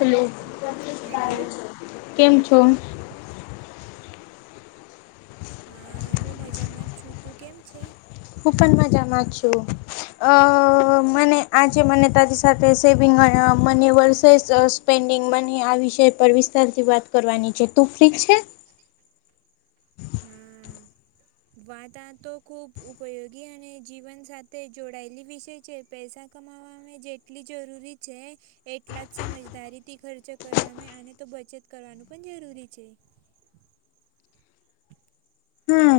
Hello, hello કેમ છો? હા, હું મજામાં જ છું, તું કેમ છે? હું પણ મજા મા જ છું. અ મને આજે મને તારી સાથે સેવિંગ, અને money versus uh pending money આ વિષય પર વિસ્તારથી વાત કરવાની છે, તું ફ્રી છે? હમ. વાતા આ તો ખૂબ ઉપયોગી, અને જીવન સાથે જોડાયેલી વિશે છે પૈસા. કમાવામાં જેટલી જરૂરી છે. એટલા જ સમજદારીથી ખર્ચો કરવામાં, આને તો બચત કરવાનું પણ જરૂરી છે. હમ,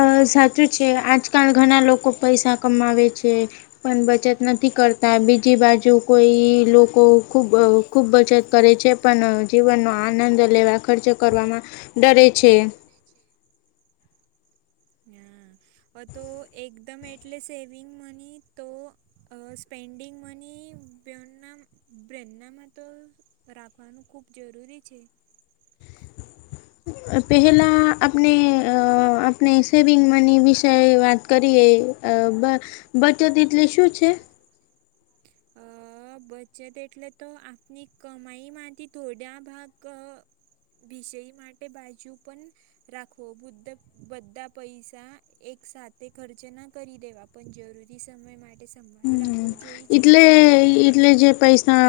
અ સાચું છે, આજકાલ ઘણા લોકો પૈસા કમાવે છે. પણ બચત નથી કરતા, બીજી બાજુ કોઈ લોકો ખૂબ ખૂબ બચત કરે છે, પણ જીવનનો આનંદ લેવા ખર્ચો કરવામાં ડરે છે. હા. હ, તો એકદમ એટલે સેવિંગ મની તો સ્પેન્ડીંગ મની [unintelligible] રાખવાનું ખૂબ જરૂરી છે. પહેલાં આપણે અ આપણે સેવિંગ મની વિશે વાત કરીએ? અ બ બચત એટલે શું છે? અ. અ બચત એટલે તો આપની કમાઈમાંથી થોડા ભાગ અ વિષય માટે બાજુ પણ રાખવો બુધ્ધ બધ્ધા પૈસા એક સાથે ખર્ચેના કરી દેવા પણ જરૂરી સમય માટે સંભાળી હમ, રાખવું જોઈ છે ને એટલે એટલે જે પૈસા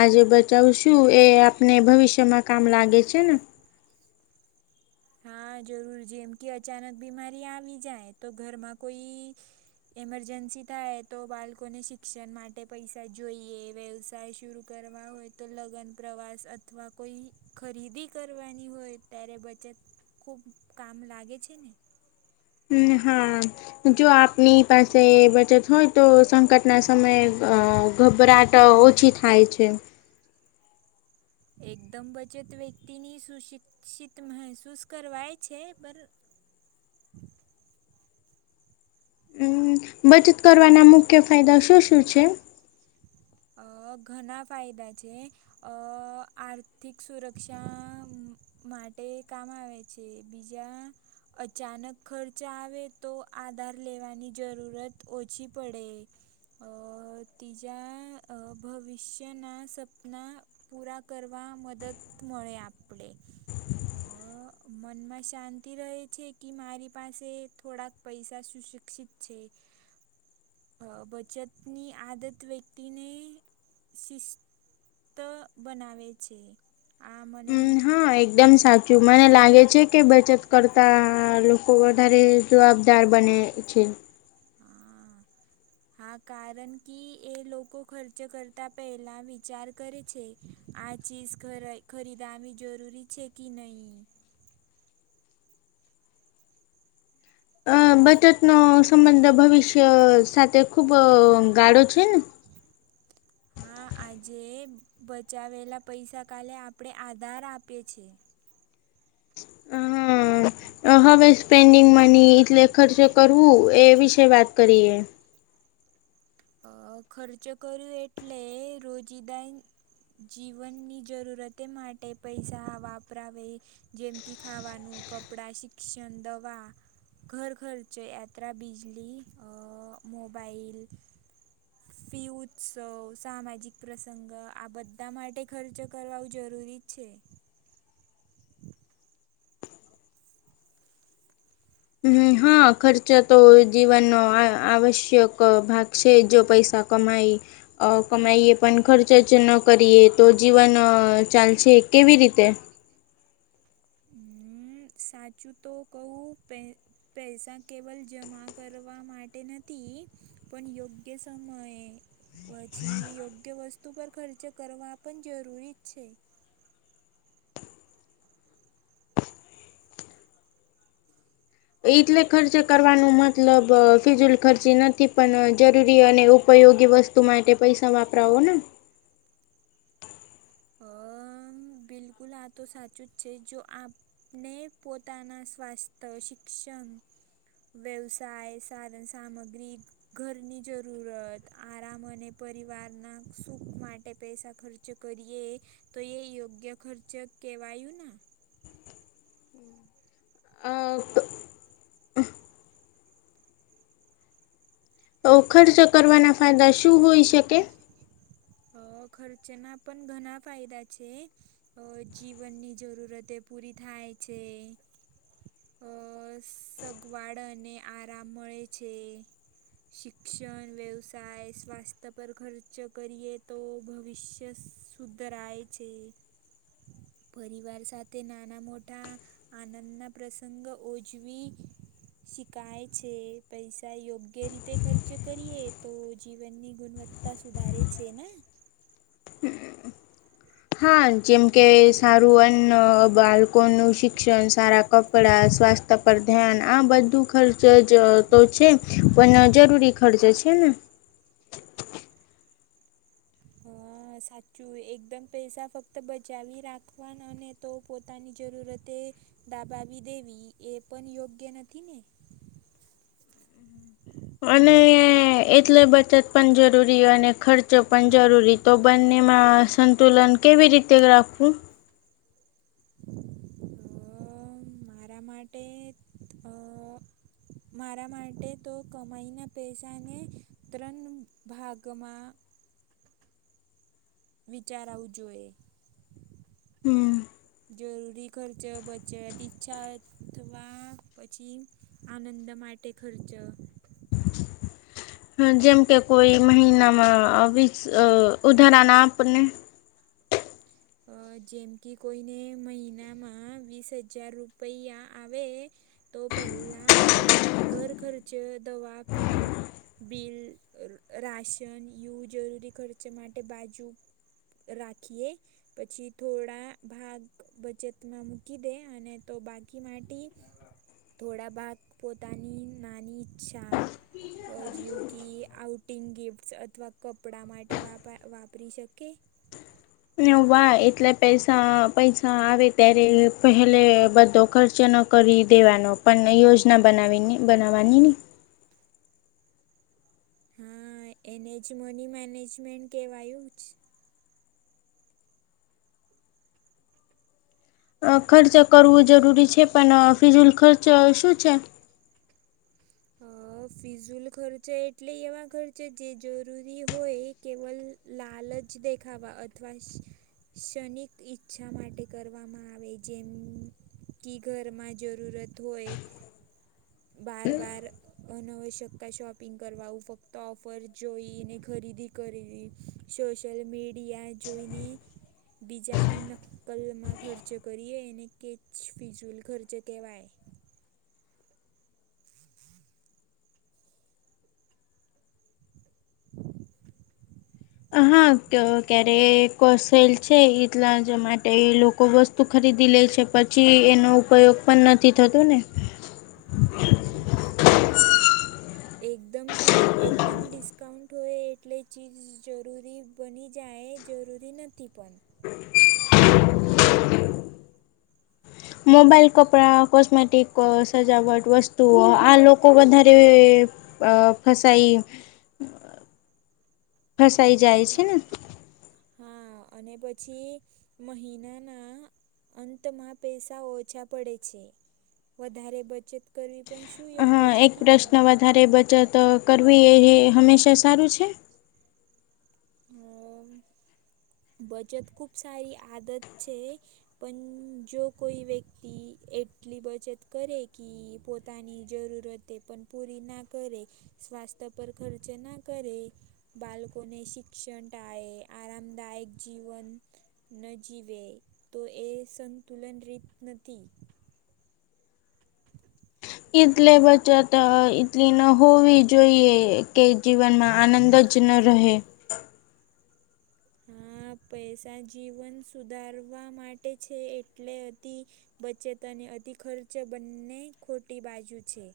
આજે બચાવશું એ આપને ભવિષ્યમાં કામ લાગે છે ને. હા જરૂર જેમ કે અચાનક બીમારી આવી જાય તો ઘરમાં કોઈ ઇમરજન્સી થાય તો બાળકોને શિક્ષણ માટે પૈસા જોઈએ વ્યવસાય શુરૂ કરવા હોય તો લગન પ્રવાસ અથવા કોઈ ખરીદી કરવાની હોય ત્યારે બચત ખૂબ કામ લાગે છે ને. હમ હા. જો આપની પાસે એ બચત હોય તો સંકટના સમયે અ ગભરાટ ટ ઓછી થાય છે. એકદમ બચત વ્યક્તિ ની સુશિક્ષિત મહેસૂસ કરવાય છે પર હમ બચત કરવાના મુખ્ય ફાયદા શું શું છે? અ ઘણા ફાયદા છે. અ આર્થિક સુરક્ષા માટે કામ આવે છે બીજા. અચાનક ખર્ચ આવે તો આધાર લેવાની જરૂરત ઓછી પડે. તિજ ભવિષ્યના સપના પૂરા કરવા મદદ મળે આપણે. મનમાં શાંતિ રહે છે કે મારી પાસે થોડાક પૈસા સુશિક્ષિત છે. હ. [inaudible] અ બચતની આદત વ્યક્તિને શિસ્ત બનાવે છે, આ મને હમ હા એકદમ સાચું મને લાગે છે કે બચત કરતા લોકો વધારે જવાબદાર બને છે. હા હા કારણ કે એ લોકો ખર્ચ કરતા પહેલા વિચાર કરે છે. આ ચીઝ ખ ખરીદવી જરૂરી છે કે નહીં. અ બચતનોો સંબંધ ભવિષ્ય સાથે ખુબ ગાળો છે ને. [inaudible] હા આજે બચાવેલા પૈસા કાલે આપણે આધાર આપીએ છીએ. હ હા. હવે સ્પેન્ડિંગ મની એટલે ખર્ચે કરવું એ વિશે વાત કરીએ. અ ખર્ચ કર્યું એટલે રોજીિદાન જીવનની જરૂરતે માટે પૈસા વાપરાવે. જેમ કે ખાવાનું કપડા શિક્ષણ દવા. ઘર ઘરચ યાત્રા બિજલી મોબાાઈલ. ફી ઉત્સવ સામાજિક પ્રસંગ આ બધા માટે ખર્ચ કરવાવું જરૂરી છે. હ હા ખર્ચ તો જીવનનો આવશ્યક ભાગ છે જો પૈસા કમાય. અ કમાઈએ પણ ખર્ચ જ ન કરીએ તો જીવન ચાલશે કેવી રીતે. [inaudible] હમ સાચું તો કહું પેન પૈસા કેવલ જમા કરવા માટે નથી પણ યોગ્ય સમયે પછી યોગ્ય વસ્તુ પર ખર્ચ કરવા પણ જરૂરી જ છે. એટલે ખર્ચ કરવાનું મતલબ ફિઝુલ ખર્ચી નથી પણ જરૂરી અને ઉપયોગી વસ તું માટે પૈસા વાપરાવો ને. હમ્મ બિલકુલ આ તો સાચું જ છે જો આપ ને પોતાના સ્વાસ્થ્ય શિક્ષણ વ્યવસાય સાધન સામગ્રી ઘરની જરૂરત આરામ અને પરિવારના સુખ માટે પૈસા ખર્ચ કરી એ તો એ યોગ્ય ખર્ચ કેહેવાયું ને. [unintelligible] તો ખર્ચ કરવાના ફાયદા શું હોઈ શકે? હ ખર્ચના પણ ઘણા ફાયદા છે. તો જીવનની જરૂરતે પૂરી થાય છે. અ સગવાડ અને આરામ મળે છે. શિક્ષણ વ્યવસાય સ્વાસ્થ્ય પર ખર્ચ કરીએ તો ભવિષ્ય સુધરાય છે. પરિવાર સાથે નાના મોટા આનંદના પ્રસંગ ઉજવી શીખાય છે, પૈસા યોગ્ય રીતે ખર્ચ કરીએ તો જીવનની ગુણવત્ત તા સુધારે છે ને. હા જેમ કે સારું અન્ન ન બાળકો નું શિક્ષણ સારા કપડા સ્વાસ્થ પર ધ્યાન આ બધું ખર્ચ જ તો છે પણ જરૂરી ખર્ચ છે ને. હા સાચું એકદમ પૈસા ફક્ત બચાવી રાખવાના અને તો પોતાની જરૂરતે દાબાવી દેવી એ પણ યોગ્ય નથી ને. અને એટલે બચત પણ જરૂરી અને ખર્ચો પણ જરૂરી તો બંનેમાં સંતુલન કેવી રીતે રાખવું? અ મારા માટે તો મારા માટે તો કમાઈના પૈસાને ત્રણ ભાગમાં વિચાર આવવું જોઈએ. હમ્મ. જરૂરી ખર્ચા બચે ઈચ્છા અથવા પછી આનંદ માટે ખર્ચ હ જેમ કે કોઈ મહિનામાં વીસ ઉધારા ના આપને અ જેમ કે કોઈને મહિનામાં વીસ હજાર રૂપિયા આવે. તો પહેલા ખર ઘરખર્ચ, દવા આપી બિલ, રાશન યુ જરૂરી ખર્ચ માટે બાજુ રાખીએ. પછી થોડા ભાગ બચતમાં મૂકી દે અને તો બાકી માટી થોડા ભાગ પોતાની નાની ઈચ્છા અ જેવું કી આઉટિંગ ગિફ્ટ્સ અથવા કપડાં માટે વાપ વાપરી શકે. અને એવો વાહ એટલે પૈસા પૈસા આવે ત્યારે પહેલે બધો ખર્ચ ન કરી દેવાનો પણ યોજના બનાવીને બનાવવાની નહી. હા એને જ મની મેનેજમેન્ટ કેવાયું જ. અ ખર્ચ કરવું જરૂરી છે પણ ફિઝુલ ખર્ચ શું છે. હ. ફિઝૂલ ખર્ચ એટલે એવા ખર્ચા જે જરૂરી હોય કેવલ લાલચ દેખાવા અથવા ક્ષણિક ઈચ્છા માટે કરવામાં આવે જેમ કી ઘરમાં જરૂરત હોય, બાર બાર અનવશ્યકા શોપિંગ કરવાવું ફક્ત ઓફર જોઈને ખરીદી કરવી, સોશલ મીડિયા જોઈની. બીજાની નક્કલમાં ખર્ચ કરીએ એને કેચ ફિઝૂલ ખર્ચ કહેવાય. [inaudible] હા ક્યારે કોસેલ છે એટલા જ માટે લોકો બ તું ખરીદી લે છે પછી એનો ઉપયોગ પણ નથી થતું ને. હમ. એકદમ થી એકદમ ડિસ્કાઉન્ટ હોય એટલે ચીજ જરૂરી બની જાયએ જરૂરી નથી પણ. મોબાઈલ કપડાં કોસ્મેટિક અ સજાવટ વસ્તુઓ આ લોકો વધારે અ ફસાઈ, ફસાઈ જાય છે હા ને. હા અને પછી, મહિનાના અંતમાં પૈસા ઓછા પડે છે, વધારે બચત કરવી પશુંયગ હા એક પ્રશ્ન વધારે બચત કરવી એ એ હંમેશા સારું છે? અમ, બચત ખુબ સારી આદત છે. પણ જો કોઈ વ્યક્તિ એટલી બચત કરે કી પોતાની જરૂરત તે પણ પૂરી ના કરે, સ્વાસ્થ પર ખર્ચ ના કરે. બાલકોને શિક્ષણ ટાળે આરામદાયક જીવન ન જીવે, તો એ સંતુલન રીત નથી. ઇતલે બચત ઈડલી ન હોવી જોઈએ. કે જીવનમાં આનંદ જ ન રહે. હા પૈસા જીવન સુધારવા માટે છે એટલે અતિ બચત અને અતિ ખર્ચ બંને ખોટી બાજુ છે.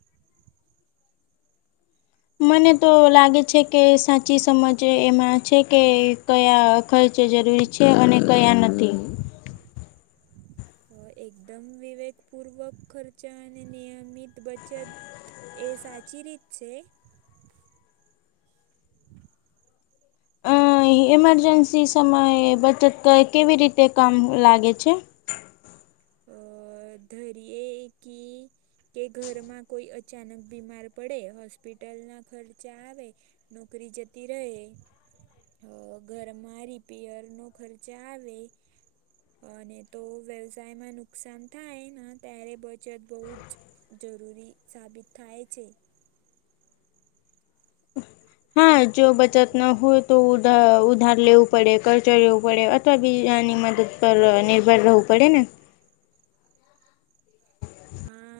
મને તો લાગે છે કે સાચી સમજ એમાં છે કે કયા ખર્ચો જરૂરી છે અને કયા નથી. એકદમ વિવેકપૂર્વક ખર્ચા અને નિયમિત બચત એ સાચી રીત છે? [inaudible] અહી ઇમરજન્સી સમયે બચત કેવી રીતે કામ લાગે છે? અ ધરીએ કી કે ઘરમાં કોઈ અચાનક બીમાર પડે હોસ્પિટલના ખર્ચા આવે. નોકરી જતી રહે. અ ઘરમાં રિપેયર નો ખર્ચા આવે. અને તો વ્યવસાયમાં નુકસાન થાય ને ત્યારે બચત બહુ જ જરૂરી સાબિત થાય છે. હા જો બચત ન હોય તો ઉધ ઉધાર લેવું પડે. ખર્ચો રહેવું પડે અથવા બીજાની મદદ પર નિર્ભર રહેવું પડે ને. હા.